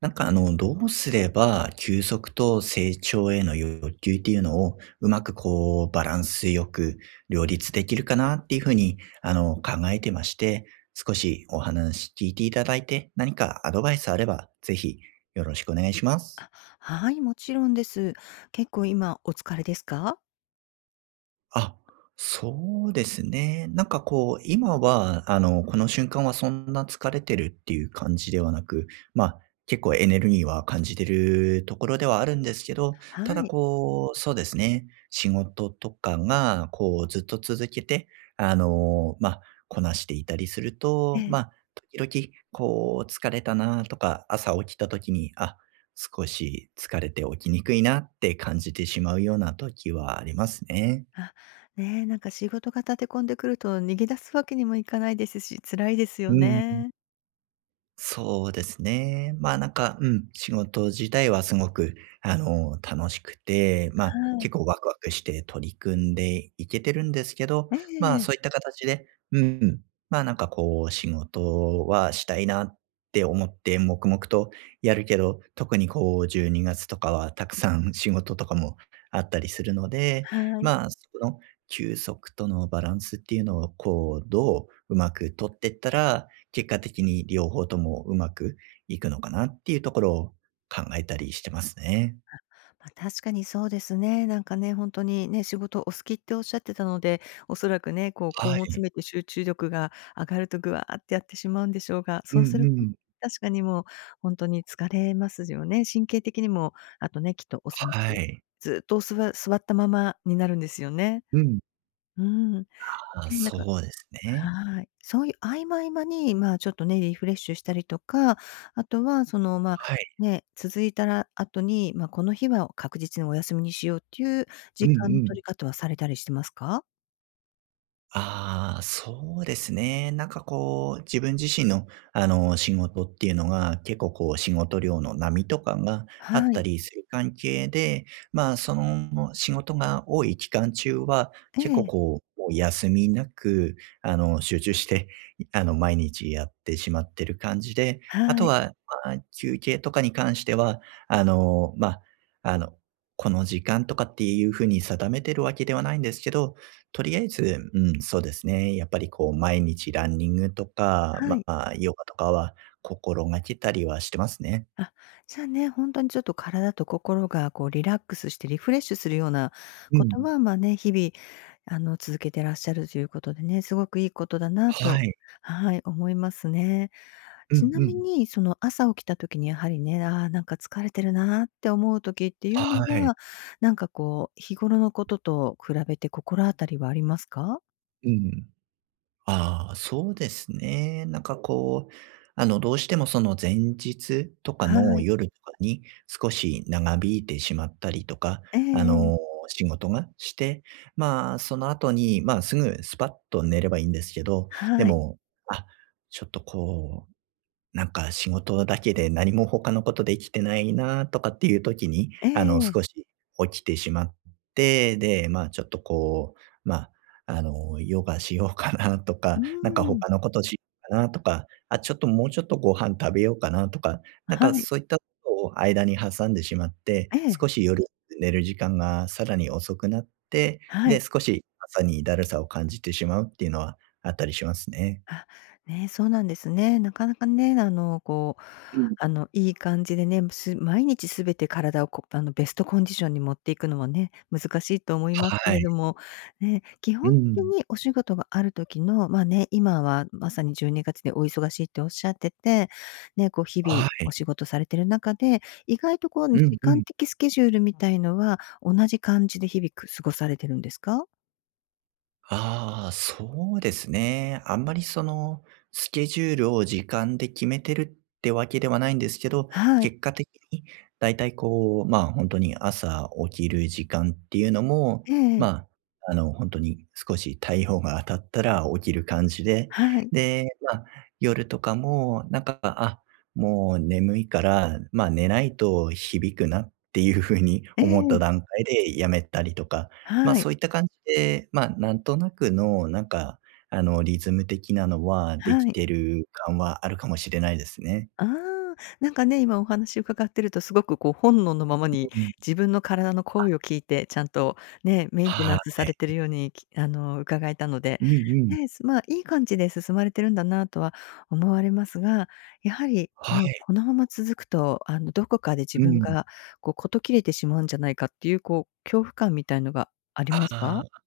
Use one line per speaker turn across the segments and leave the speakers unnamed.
どうすれば休息と成長への欲求っていうのをうまくこうバランスよく両立できるかなっていうふうに考えてまして、少しお話聞いていただいて何かアドバイスあればぜひよろしくお願いします。
あ、はい、もちろんです。結構今お疲れですか？
あ、そうですね。今は、この瞬間はそんな疲れてるっていう感じではなく、まあ、結構エネルギーは感じてるところではあるんですけど、た
は
だ
い。
こう、そうですね、仕事とかが、こう、ずっと続けて、あの、まあ、こなしていたりする
え
と、ま
え。
あ、時々、こう、疲れたなとか、朝起きた時に、あ、少し疲れて起きにくいなって感じてしまうような時はありますね。
あ、ねえ、仕事が立て込んでくると逃げ出すわけにもいかないですし、辛いです
う
よ
ん、
ね。
そうですね。まあ、うん、仕事自体はすごく、楽しくて、まあ、
は
結
い。
構ワクワクして取り組んでいけてるんですけど、
え
まあ、
え。
そういった形で、うん、まあ、なんかこう、仕事はしたいなって思って黙々とやるけど、特にこう、12月とかはたくさん仕事とかもあったりするので、
はい。
まあ、そこの休息とのバランスっていうのを、こう、どううまく取っていったら、結果的に両方ともうまくいくのかなっていうところを考えたりしてますね。
まあ、確かにそうですね。なんかね、本当にね、仕事お好きっておっしゃってたので、おそらくね、こう根
は
を詰
い。
めて集中力が上がるとぐわーってやってしまうんでしょうが、
う
そうす
ん
る
う
と
ん。
確かにもう本当に疲れますよね。神経的にも、あとね、きっとおそら
は
く
い。
ずっとおすわ座ったままになるんですよね。
うん。
うん。
ああ、
ね、なんか
そうですね。
はい。そういう合間合間に、まあ、ちょっとね、リフレッシュしたりとか、あとはその、まあ、
はい。
ね、続いたら後に、ま、この日は確実にお休みにしようっていう
うん
時
う
間の
ん。
取り方はされたりしてますか？
ああ、そうですね。なんかこう、自分自身の、仕事っていうのが、結構こう、仕事量の波とかがあっ
は
た
い。
りする関係で、まあ、その仕事が多い期間中は、
え
結構
え。
こう、もう休みなく、集中して、毎日やってしまってる感じで、あ
は
と
い。
は、まあ、休憩とかに関しては、あの、まあ、あの、この時間とかっていうふうに定めてるわけではないんですけど、とりあえず、うん、そうですね。やっぱりこう毎日ランニングとか、
は
ま
い。
あ、ヨガとかは心がけたりはしてますね。
あ、じゃあね、本当にちょっと体と心がこうリラックスしてリフレッシュするような
う
こ
ん。
とは、まあ、ね、日々続けてらっしゃるということでね、すごくいいことだな
は
と
い。
はい、思いますね。
う
ち
ん
な
う
み
ん。
に、その朝起きた時にやはりね、ああ、なんか疲れてるなって思う時っていうの
はい。
は、なんかこう、日頃のことと比べて心当たりはありますか？
うん。ああ、そうですね。どうしてもその前日とか
は
の
い。
夜とかに少し長引いてしまったりとか、
ええ
あ
え
の、
え。
仕事がして、まあ、その後に、まあ、すぐスパッと寝ればいいんですけど、で
はい。
も、あ、ちょっとこうなんか仕事だけで何も他のことできてないなとかっていう時に、
ええ
少し起きてしまって、で、まあ、ちょっとこう、ヨガしようかなとか、
うー
なんか
ん。
他のことしようかなとか、あ、ちょっともうちょっとご飯食べようかなとか、なん
は
か
い。
そういったことを間に挟んでしまって、
え
少
え。
し夜寝る時間がさらに遅くなって、
は
で、
い。
少し朝にだるさを感じてしまうっていうのはあったりしますね。
あ、ね、そうなんですね。なかなかね、
うん。
いい感じでね、毎日すべて体をこあの、ベストコンディションに持っていくのはね、難しいと思いますけ
は
れ
い。
ども、ね、基
う
本的
ん。
にお仕事がある時の、まあね、今はまさに12月でお忙しいっておっしゃってて、ね、こう日々
は
お
い。
仕事されてる中で、意外とこう
うん
時
う
間
ん。
的スケジュールみたいのは同じ感じで日々過ごされてるんですか？
ああ、そうですね。あんまりその、スケジュールを時間で決めてるってわけではないんですけど、
はい。
結果的にだいたいこう、まあ、本当に朝起きる時間っていうのも、
ええ。
ま本当に少し太陽が当たったら起きる感じで、
はい。
で、まあ、夜とかもなんか、あ、もう眠いから、まあ、寝ないと響くなっていうふうに
え
思った
え、
段階でやめたりとか、ま、
はい。
そういった感じで、ま、なんとなくの、リズム的なのはで
は
き
い。
てる感はあるかもしれないですね。
ああ、なんかね、今お話伺ってるとすごくこう本能のままに
うん。
自分の体の声を聞いて、ちゃんとね、メンテ
は
ナンスされて
い。
るように、きあの、伺えたので、
うんうん。
ね、まあ、いい感じで進まれてるんだなとは思われますが、やはり
は
ね、
い。
このまま続くと、あの、どこかで自
う
分
ん。
がこう事切れてしまうんじゃないかっていうこう恐怖感みたいのがあります
あ
か？
あ。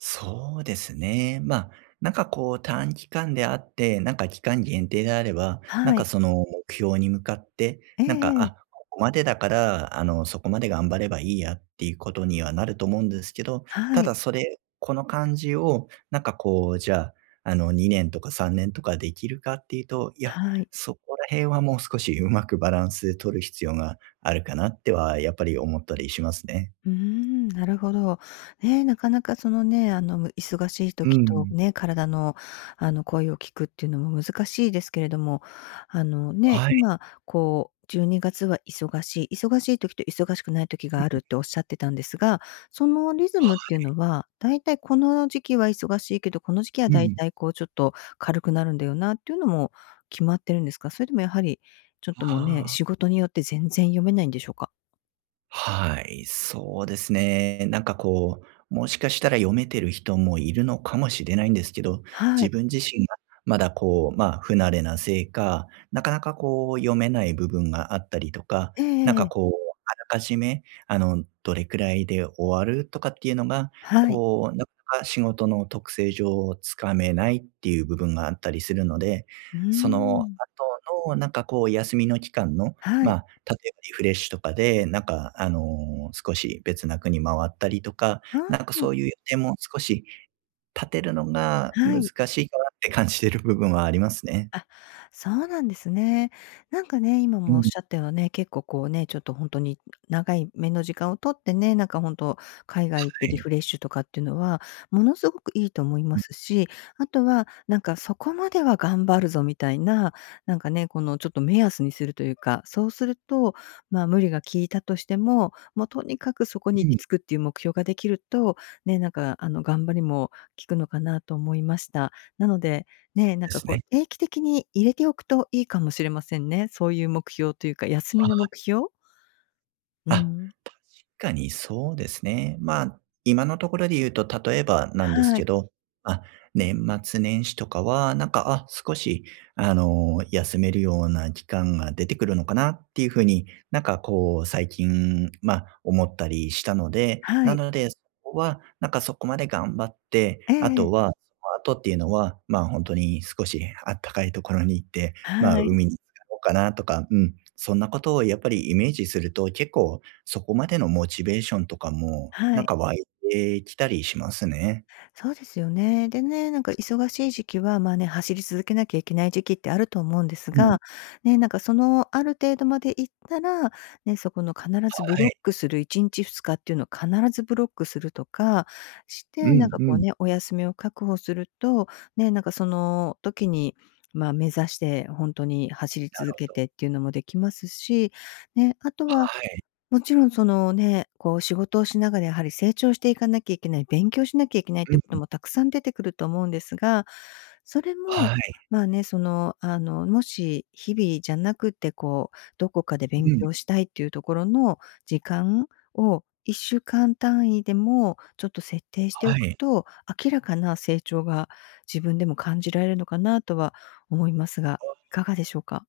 そうですね。まあ、なんかこう短期間であって、なんか期間限定であれば、なん
は
か
い。
その目標に向かって、
ええ
なんか、
え
あ、
え。
ここまでだから、そこまで頑張ればいいやっていうことにはなると思うんですけど、た
は
だ
い。
それ、この感じを、なんかこう、じゃあ、2年とか3年とかできるかっていうと、いや、
はい。
そこら辺はもう少しうまくバランス取る必要があるかなっては、やっぱり思ったりしますね。
うーん、なるほど。ね、なかなかそのね、あの、忙しい
う
時と
ん。
ね、体の、あの、声を聞くっていうのも難しいですけれども、あの、ね、
はい。
今、こう、12月は忙しい、忙しい時と忙しくない時があるっておっしゃってたんですが、そのリズムっていう
は
のは、だいたいこの時期は忙しいけど、この時期は
う
だい
ん。
たいこうちょっと軽くなるんだよなっていうのも決まってるんですか？それでもやはり、ちょっともうね、
あ
仕
あ。
事によって全然読めないんでしょうか？
はい、そうですね。なんかこう、もしかしたら読めてる人もいるのかもしれないんですけど、
は
自
い。
分自身がまだこう、まあ、不慣れなせいか、なかなかこう、読めない部分があったりとか、
え
なん
ええ
か
え。
こう、あらかじめ、あの、どれくらいで終わるとかっていうのが、
はい。
こう、なかなか仕事の特性上つかめないっていう部分があったりするので、
うー
その
ん。
後のなんかこう、休みの期間の、
は
ま
い。
あ、例えばリフレッシュとかで、少し別な国回ったりとか、
あ
なんかそ
あ、
ういう予定も少し立てるのが
は
難
い。
しいかなって感じてる部分はありますね。
あ、そうなんですね。なんかね、今
う
もおっ
ん、
しゃったようね、結構こうね、ちょっと本当に長い目の時間を取ってね、なんか本当海外行って
は
リ
い。
フレッシュとかっていうのは、ものすごくいいと思い
う
ま
ん、
すし、あとはなんかそこまでは頑張るぞみたいな、なんかね、このちょっと目安にするというか、そうすると、ま、無理が効いたとしても、もうとにかくそこに
う
行き
ん、
着くっていう目標ができると、ね、なんかあの頑張りも効くのかなと思いました。なのでね、なん
で
か
す
こう、
ね。
定期的に入れておくといいかもしれませんね。そういう目標というか、休みの
あ、
目標？う
あ
ん。
かにそうですね。まあ、今のところで言うと、例えばなんです
は
け
い、
ど、あ、年末年始とかは、なんか、あ、少し、休めるような期間が出てくるのかなっていうふうになんかこう、最近、まあ、思ったりしたので、
は
な
い。
ので、そこは、なんかそこまで頑張って、あ
え
と
え
は、その後っていうのは、まあ、本当に少しあったかいところに行って、まあ、
はい、
海に行こうかなとか、うん、そんなことをやっぱりイメージすると、結構そこまでのモチベーションとかも、
は
なん
い。
か湧いてきたりしますね。
そうですよね。でね、なんか忙しい時期は、まあね、走り続けなきゃいけない時期ってあると思うんです
うん。
が、ね、なんかそのある程度まで行ったら、ね、そこの必ずブ
は
ロ
い。
ックする1日2日っていうのを必ずブロックするとかし
う
て、なん
ん
か
う
こう
ん。
ね、お休みを確保すると、ね、なんかその時に、まあ目指して本当に走り
なる
続け
ほど。
てっていうのもできますし、ね、あと
は
は
い。
もちろんそのね、こう仕事をしながらやはり成長していかなきゃいけない、勉強しなきゃいけないっ
う
てこと
ん。
もたくさん出てくると思うんですが、それも、
はい。
まあね、その、あの、もし日々じゃなくて、こう、どこかで
う
勉
ん。
強したいっていうところの時間を1週間単位でもちょっと設定してお
は
く
い。
と、明らかな成長が自分でも感じられるのかなとは思いますが、いかがでしょうか？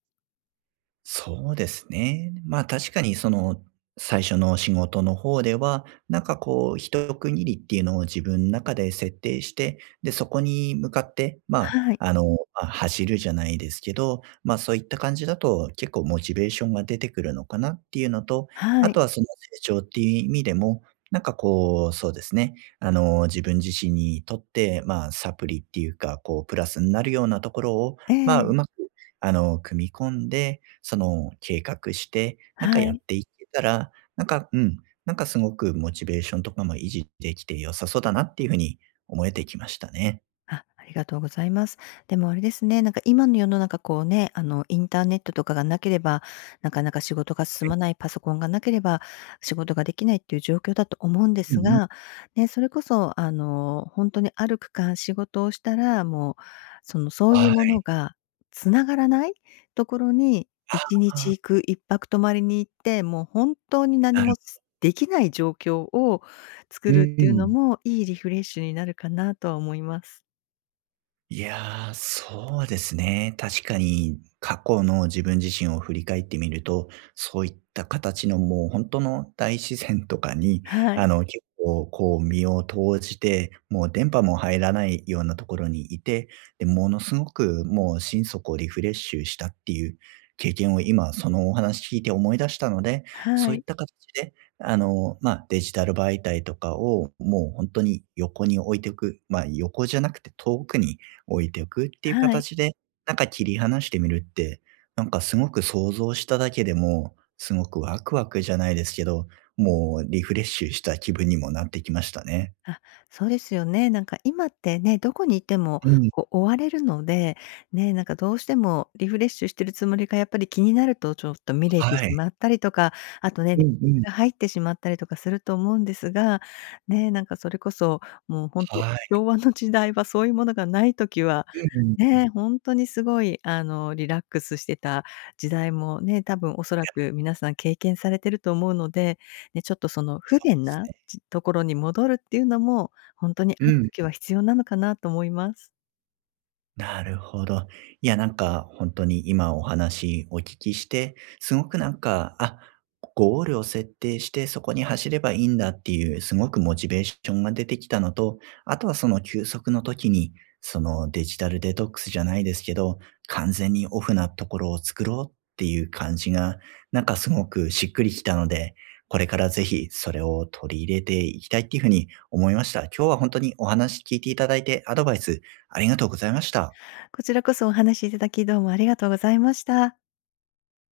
そうですね。まあ確かにその最初の仕事の方では、なんかこう一区切りっていうのを自分の中で設定して、で、そこに向かって、
はい、
走るじゃないですけど、まあそういった感じだと結構モチベーションが出てくるのかなっていうのと、
は
あと
い、
はその成長っていう意味でも、なんかこう、そうですね。自分自身にとって、まあ、サプリっていうか、こう、プラスになるようなところを、
え
まあ、う
え、
まく組み込んで、その、計画して、なんか
は
やっ
い。
ていけたら、なんかうん、なんかすごくモチベーションとかも維持できて良さそうだなっていう風に思えてきましたね。
ありがとうございます。でもあれですね、なんか今の世の中こうね、あのインターネットとかがなければ、なかなか仕事が
は
進
い。
まない、パソコンがなければ仕事ができないっていう状況だと思うんで
う
す
んうん。
が、ね、それこそあの、本当にある区間仕事をしたら、もうそのそうい
は
うも
い。
のがつながらないところに1
あ
日
あ、
行く、1泊泊まりに行って、もう本当に何
なる
もできない状況を
う
作るっていうの
ん。
も、いいリフレッシュになるかなとは思います。
いやー、そうですね。確かに過去の自分自身を振り返ってみると、そういった形のもう本当の大自然とかに、
はい、
結構こう身を投じて、もう電波も入らないようなところにいて、で、ものすごくもう心底リフレッシュしたっていう経験を今そのお話聞いて思い出したので、そ
は
ういっ
い、
た形で、まあ、デジタル媒体とかをもう本当に横に置いておく、まあ、横じゃなくて遠くに置いておくっていう
はい。
形で、なんか切り離してみるって、なんかすごく想像しただけでも、すごくワクワクじゃないですけど、もうリフレッシュした気分にもなってきましたね。
あ、そうですよね。なんか今ってね、どこにいても
うん、
こう追われるので、ね、なんかどうしてもリフレッシュしてるつもりがやっぱり気になるとちょっと見れて
は
し
い。
まったりとか、あとね、レ
う
ビ
んう
ュ
ん。
ーが入ってしまったりとかすると思うんですが、ね、なんかそれこそもう本当
はい。
昭和の時代はそういうものがない時は、
うんうんそうで
ね、本当にすごいあのリラックスしてた時代もね、多分おそらく皆さん経験されてると思うのでね、ちょっとその不便
す
な、
ね。
ところに戻るっていうのも、ほんとに
う
ある
ん。
時は必要なのかなと思います。
なるほど。いや、なんか、本当に今お話お聞きして、すごくなんか、あ、ゴールを設定して、そこに走ればいいんだっていう、すごくモチベーションが出てきたのと、あとはその休息の時に、そのデジタルデトックスじゃないですけど、完全にオフなところを作ろうっていう感じが、なんかすごくしっくりきたので、これからぜひそれを取り入れていきたいっていうふうに思いました。今日は本当にお話聞いていただいて、アドバイスありがとうございました。
こちらこそお話しいただき、どうもありがとうございました。